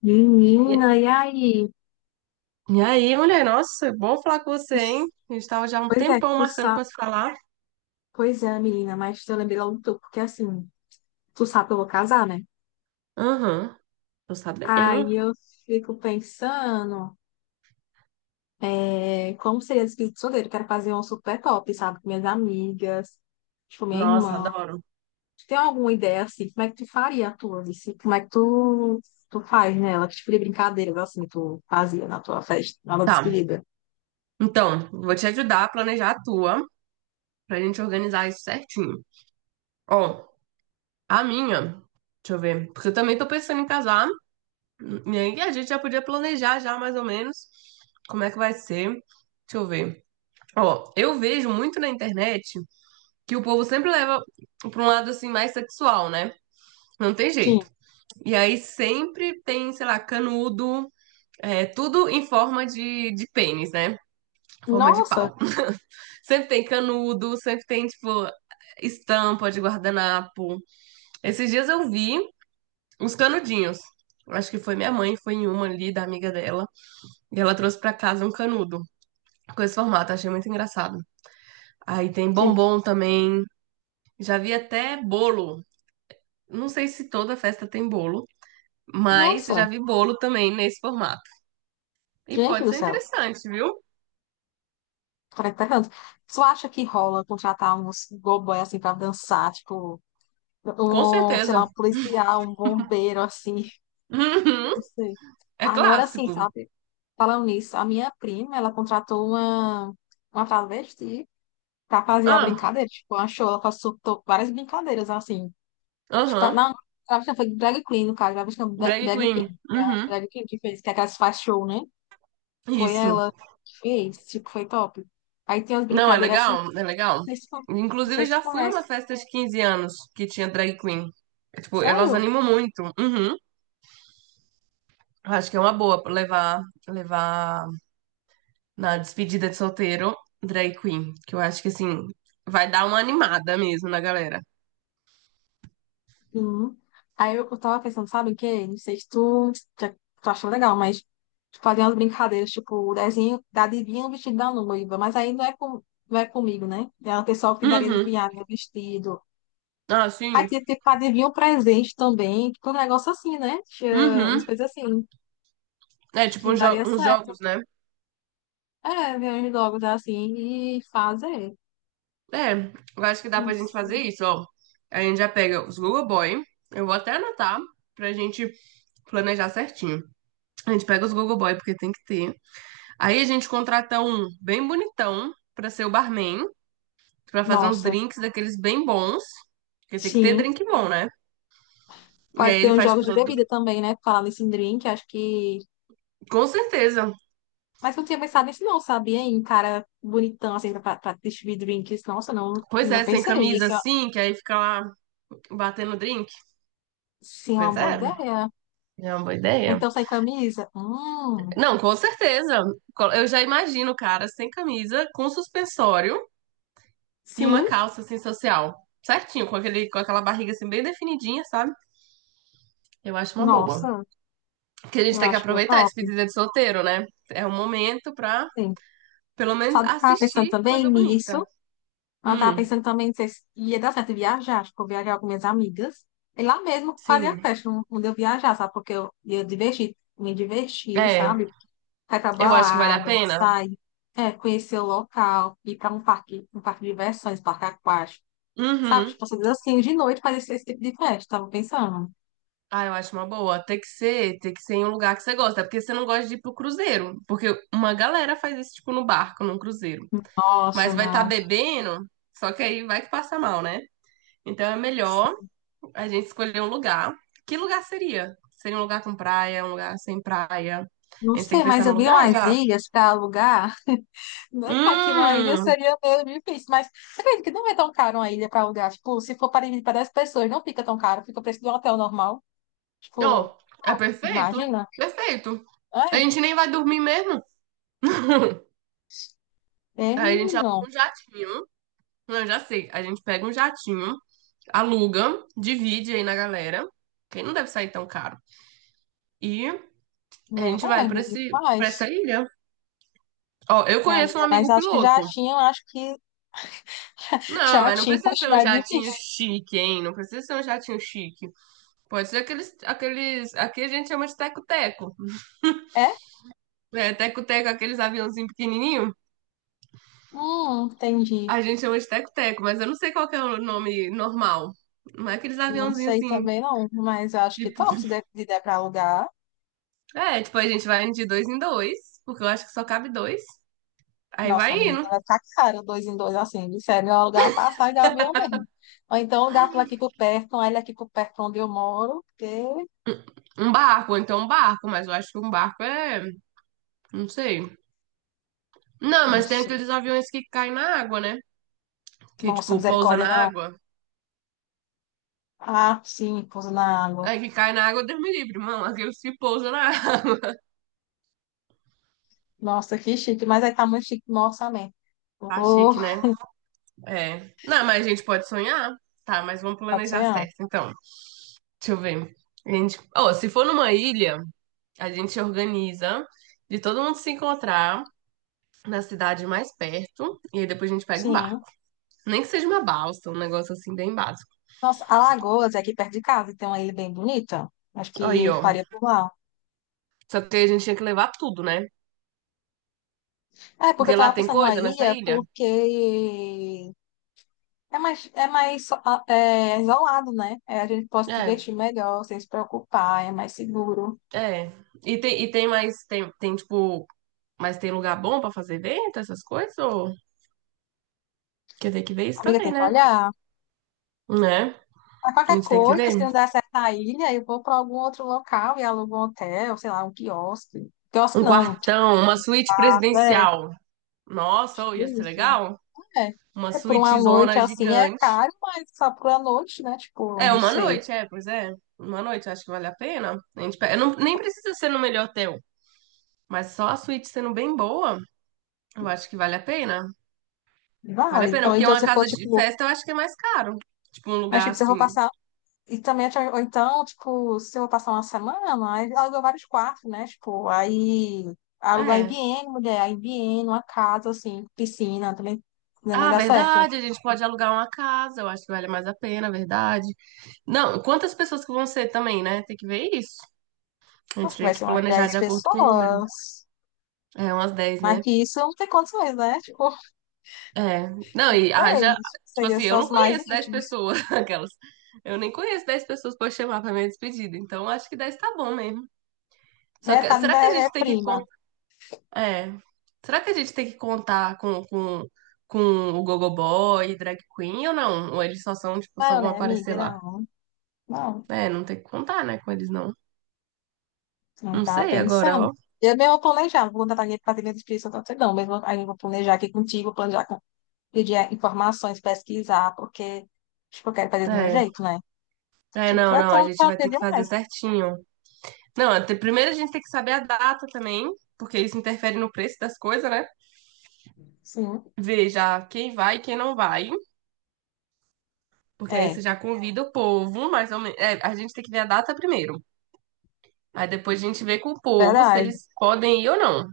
Menina, E e aí? e aí, mulher, nossa, bom falar com Tu você, hein? s- A gente tava já há um Pois é, tempão tu marcando sabe. pra se falar. Pois é, menina, mas eu lembrei logo tu, porque assim, tu sabe que eu vou casar, né? Aham, tô sabendo. Aí eu fico pensando, é, como seria esse espírito solteiro? Quero fazer um super top, sabe? Com minhas amigas, tipo, minha Nossa, irmã. adoro. Tu tem alguma ideia, assim, como é que tu faria a tua, assim? Como é que tu faz nela? Que tipo de brincadeiras, assim, tu fazia na tua festa, na tua Tá, despedida? então, vou te ajudar a planejar a tua, pra gente organizar isso certinho. Ó, a minha, deixa eu ver, porque eu também tô pensando em casar, e aí a gente já podia planejar já mais ou menos como é que vai ser. Deixa eu ver. Ó, eu vejo muito na internet que o povo sempre leva pra um lado assim mais sexual, né? Não tem Sim. jeito. E aí sempre tem, sei lá, canudo, tudo em forma de pênis, né? Forma de Nossa! pau. Sempre tem canudo, sempre tem, tipo, estampa de guardanapo. Esses dias eu vi uns canudinhos. Acho que foi minha mãe, foi em uma ali da amiga dela. E ela trouxe pra casa um canudo com esse formato, achei muito engraçado. Aí tem Sim. bombom também. Já vi até bolo. Não sei se toda festa tem bolo, mas Nossa! já vi bolo também nesse formato. E Gente pode do ser céu! interessante, viu? Caracterizando. Tu acha que rola contratar uns gogoy assim pra dançar? Tipo, Com um, sei lá, certeza. um policial, um bombeiro assim, Uhum. não sei. É Agora sim, clássico. sabe? Falando nisso, a minha prima, ela contratou uma travesti pra fazer a Ah, brincadeira. Tipo, achou, ela consultou várias brincadeiras assim. Tipo, aham. não, travesti não, foi drag queen, no caso, travesti não, Drag drag Queen. queen. Foi a Uhum. drag queen que fez, que é aquelas que faz show, né? Foi Isso. ela que fez, tipo, foi top. Aí tem umas Não, é brincadeiras assim. legal? É legal. Vocês, con- Inclusive, vocês se já fui numa conhecem. festa de 15 anos que tinha drag queen. É, tipo, elas Sério? animam muito. Uhum. Acho que é uma boa levar na despedida de solteiro drag queen. Que eu acho que, assim, vai dar uma animada mesmo na galera. Uhum. Aí eu tava pensando, sabe o quê? Não sei se já- tu achou legal, mas tipo, fazer umas brincadeiras, tipo, o desenho da adivinha o vestido da noiva. Mas aí não é comigo, né? É o pessoal que daria de Uhum. viagem, né, vestido. Ah, Aí sim. tinha ter que adivinhar o presente também. Tipo, um negócio assim, né? Tinha umas Uhum. coisas assim. É Acho tipo que uns, daria uns jogos, certo. né? É, ver uns jogos assim e fazer. É, eu acho que dá Não pra gente fazer sei. isso, ó. A gente já pega os Google Boy. Eu vou até anotar pra gente planejar certinho. A gente pega os Google Boy, porque tem que ter. Aí a gente contrata um bem bonitão pra ser o barman, pra fazer uns Nossa, drinks daqueles bem bons. Porque tem que ter sim. drink bom, né? E Pode aí ter ele uns faz, jogos tipo, de todo. bebida também, né? Falando nesse drink, acho que. Com certeza. Mas eu não tinha pensado nisso, não, sabia? Em cara bonitão, assim, pra distribuir drinks. Nossa, não, Pois não é, sem pensei. camisa Isso é, assim, que aí fica lá batendo drink. sim, uma Pois é, boa ideia. é uma boa ideia. Então, sem camisa? Não, com certeza. Eu já imagino o cara sem camisa, com suspensório e uma Sim. calça, assim, social. Certinho, com aquela barriga, assim, bem definidinha, sabe? Eu acho uma boa. Nossa, Que a gente eu tem que acho que é aproveitar a top. despedida de solteiro, né? É um momento pra, Sim. pelo menos, Sabe o que eu tava pensando assistir também coisa nisso? bonita. Eu tava Hum, pensando também, não sei se ia dar certo viajar. Acho que eu vou viajar com minhas amigas. E lá mesmo fazer a sim. festa, onde eu viajar, sabe? Porque eu ia divertir, me divertir, É, sabe? Vai pra eu acho que vale a balada, pena. sair, é, conhecer o local, ir pra um parque de diversões, parque aquático. Sabe, Uhum. tipo, você assim, de noite fazer esse tipo de festa, tava pensando. Ah, eu acho uma boa. Tem que ser em um lugar que você gosta. É porque você não gosta de ir pro cruzeiro, porque uma galera faz isso tipo no barco, num cruzeiro. Nossa, Mas vai estar não. bebendo, só que aí vai que passa mal, né? Então é melhor a gente escolheu um lugar. Que lugar seria? Seria um lugar com praia, um lugar sem praia? A Não gente tem sei, que pensar mas no eu vi lugar umas já. ilhas pra alugar. Não é claro que uma ilha Hum, seria meio difícil, mas você acredita que não é tão caro uma ilha pra alugar? Tipo, se for para dividir para 10 pessoas, não fica tão caro, fica o preço de um hotel normal. Tipo, ó, é perfeito, imagina. perfeito. A É, gente nem vai dormir mesmo. é Aí a gente menino. aluga um jatinho. Não, eu já sei. A gente pega um jatinho, aluga, divide aí na galera. Quem não deve sair tão caro. E a gente vai pra Verdade, esse, para essa faz. ilha. Ó, eu É, conheço um amiga, mas amigo acho que já piloto. tinham, acho que. Não, mas não Chatinho, precisa acho ser um mais jatinho difícil. chique, hein? Não precisa ser um jatinho chique. Pode ser aqueles. Aqui a gente chama de teco-teco. É? É, teco-teco, aqueles aviãozinhos pequenininhos. Entendi. A gente chama de teco-teco, mas eu não sei qual que é o nome normal. Não é aqueles Não aviãozinhos sei assim, também não, mas eu acho que tipo. top se der, se der pra alugar. É, tipo, a gente vai indo de dois em dois, porque eu acho que só cabe dois. Aí Nossa, vai amiga, indo. então vai ficar caro, dois em dois, assim, de sério, eu alugar uma passagem de avião mesmo. Ou então alugar por aqui por perto, uma ilha aqui por perto onde eu moro, porque... Ou então um barco, mas eu acho que um barco é. Não sei. Não, Não mas tem sei. aqueles aviões que caem na água, né? Que, Nossa, tipo, pousa misericórdia, na não. água. Ah, sim, pouso na água. Aí que cai na água, Deus me livre, mano. Aqueles que pousam na água. Nossa, que chique, mas aí tá muito chique no orçamento. Tá Oh, chique, né? É. Não, mas a gente pode sonhar. Tá, mas vamos pode planejar sonhar. certo, então. Deixa eu ver. A gente... Ó, se for numa ilha, a gente organiza de todo mundo se encontrar na cidade mais perto e aí depois a gente pega um bar. Sim. Nem que seja uma balsa, um negócio assim bem básico. Nossa, Alagoas é aqui perto de casa, e tem uma ilha bem bonita. Acho Aí, que ó. faria por lá. Só que a gente tinha que levar tudo, né? É, porque eu Porque lá tava tem pensando na coisa nessa ilha, ilha. porque é mais isolado, né? É, a gente pode se É, divertir melhor, sem se preocupar, é mais seguro. é. E tem tipo, mas tem lugar bom pra fazer evento, essas coisas? Ou... Quer ter que ver isso Amiga, também, tem que né? olhar. Né? Mas A qualquer gente tem que coisa, se ver. não der certo na ilha, eu vou para algum outro local e alugo um hotel, sei lá, um quiosque. Quiosque Um não, um quartão, uma suíte café, presidencial. Nossa, ô, tipo ia ser isso. legal? É, Uma é por uma suíte noite zona assim, é gigante. caro, mas só por uma noite, né? Tipo, É, não uma sei. noite, é, pois é. Uma noite, acho que vale a pena. A gente, não, nem precisa ser no melhor hotel, mas só a suíte sendo bem boa, eu acho que vale a pena. Vale Vale. a pena, Então, porque então uma se for, casa de tipo, festa eu acho que é mais caro. Tipo, um mas lugar tipo, se eu vou assim. passar. E também, tipo, ou então, tipo, se eu vou passar uma semana, aí aluga vários quartos, né? Tipo, aí aluga É. IBM, mulher, IBM, uma casa, assim, piscina, também Ah, dá certo. verdade, a gente pode alugar uma casa, eu acho que vale mais a pena, verdade. Não, quantas pessoas que vão ser também, né? Tem que ver isso. A gente Acho que tem vai que ser umas planejar 10 de acordo com o número. pessoas. É umas 10 Mas né? que isso não tem condições, né? Tipo, É. Não, e haja. 10 Tipo seria assim, só eu não os mais conheço 10 íntimos, pessoas, aquelas. Eu nem conheço 10 pessoas pra eu chamar pra minha despedida. Então acho que 10 tá bom mesmo. Só né? que Tá, será que a né? É gente tem prima. É. Será que a gente tem que contar com o Gogoboy e Drag Queen ou não? Ou eles só são, tipo, só Não, vão né, amiga? aparecer lá? Não, não, É, não tem que contar, né, com eles não. não Não tava sei agora, pensando. ó. Eu mesmo vou planejar, vou contratar minha patrinha de espírito, não, mesmo aí eu vou planejar aqui contigo, planejar com pedir informações, pesquisar, porque, tipo, eu quero fazer do meu É. jeito, né? É, Tipo, não, é não, a tão gente chato vai ter que fazer demais. certinho. Não, primeiro a gente tem que saber a data também, porque isso interfere no preço das coisas, né? Sim, Ver já quem vai e quem não vai, porque aí você é, já convida o povo, mais ou menos. É, a gente tem que ver a data primeiro. Aí depois a gente vê com o povo se verdade. eles podem ir ou não.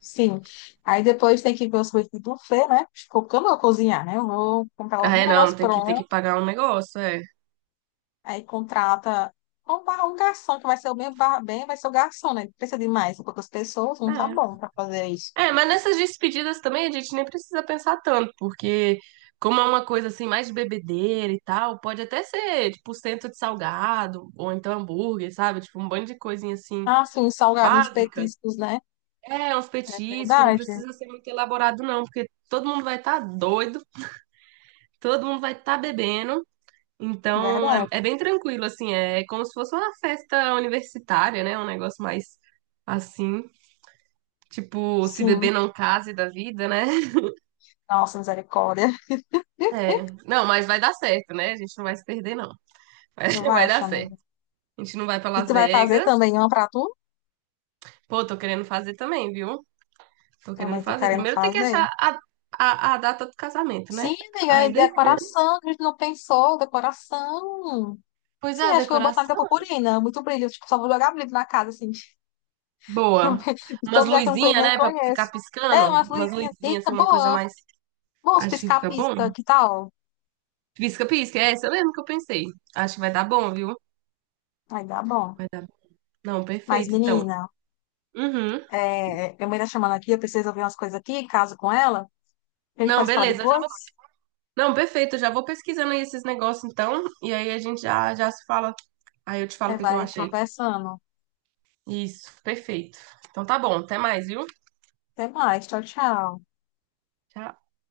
Sim. Aí depois tem que ver os coisas do buffet, né? Tipo, porque eu não vou cozinhar, né? Eu vou comprar Ah, algum é, não, negócio tem que pronto, pagar um negócio, é. aí contrata um garçom, que vai ser o mesmo vai ser o garçom, né? Precisa de mais, poucas pessoas, não tá bom É. pra fazer isso. É, mas nessas despedidas também a gente nem precisa pensar tanto, porque como é uma coisa assim mais de bebedeira e tal, pode até ser tipo cento de salgado, ou então hambúrguer, sabe? Tipo um bando de coisinha assim Ah, sim, salgado, uns básica. petiscos, né? É, é uns É petiscos, não verdade, é precisa ser muito elaborado, não, porque todo mundo vai estar doido, todo mundo vai estar bebendo. Então, é, verdade. é bem tranquilo, assim, é como se fosse uma festa universitária, né? Um negócio mais assim, tipo, se Sim. beber não case da vida, né? Nossa, misericórdia. É, não, mas vai dar certo, né? A gente não vai se perder, não. Vai, Eu vai dar acho, certo. amigo. A gente não vai pra E tu Las vai fazer Vegas. também uma pra tu? Pô, tô querendo fazer também, viu? Tô querendo Também tô fazer. querendo Primeiro tem que fazer? achar a data do casamento, né? Sim, amiga, é Aí decoração, a gente não pensou, decoração. depois Sim, a acho que eu vou botar muita decoração. purpurina, muito brilho, tipo, só vou jogar brilho na casa, assim. Boa. De todo Umas lugar que eu não luzinhas, nem né? Pra ficar conheço. É, piscando. umas Umas luzinhas, luzinhas, eita, assim, uma coisa boa. mais. Bons Acho que fica bom. piscar-pisca, que tal? Pisca, pisca. É essa mesmo que eu pensei. Acho que vai dar bom, viu? Aí dá bom. Vai dar. Não, Mas, perfeito, então. menina, Uhum. Minha mãe tá chamando aqui, eu preciso ouvir umas coisas aqui, caso com ela. A gente Não, pode falar beleza. Eu já vou... depois? Não, perfeito. Eu já vou pesquisando aí esses negócios, então. E aí a gente já se fala. Aí eu te falo É, o que que eu vai achei. conversando. Isso, perfeito. Então tá bom. Até mais, viu? Até mais, tchau, tchau. Tchau.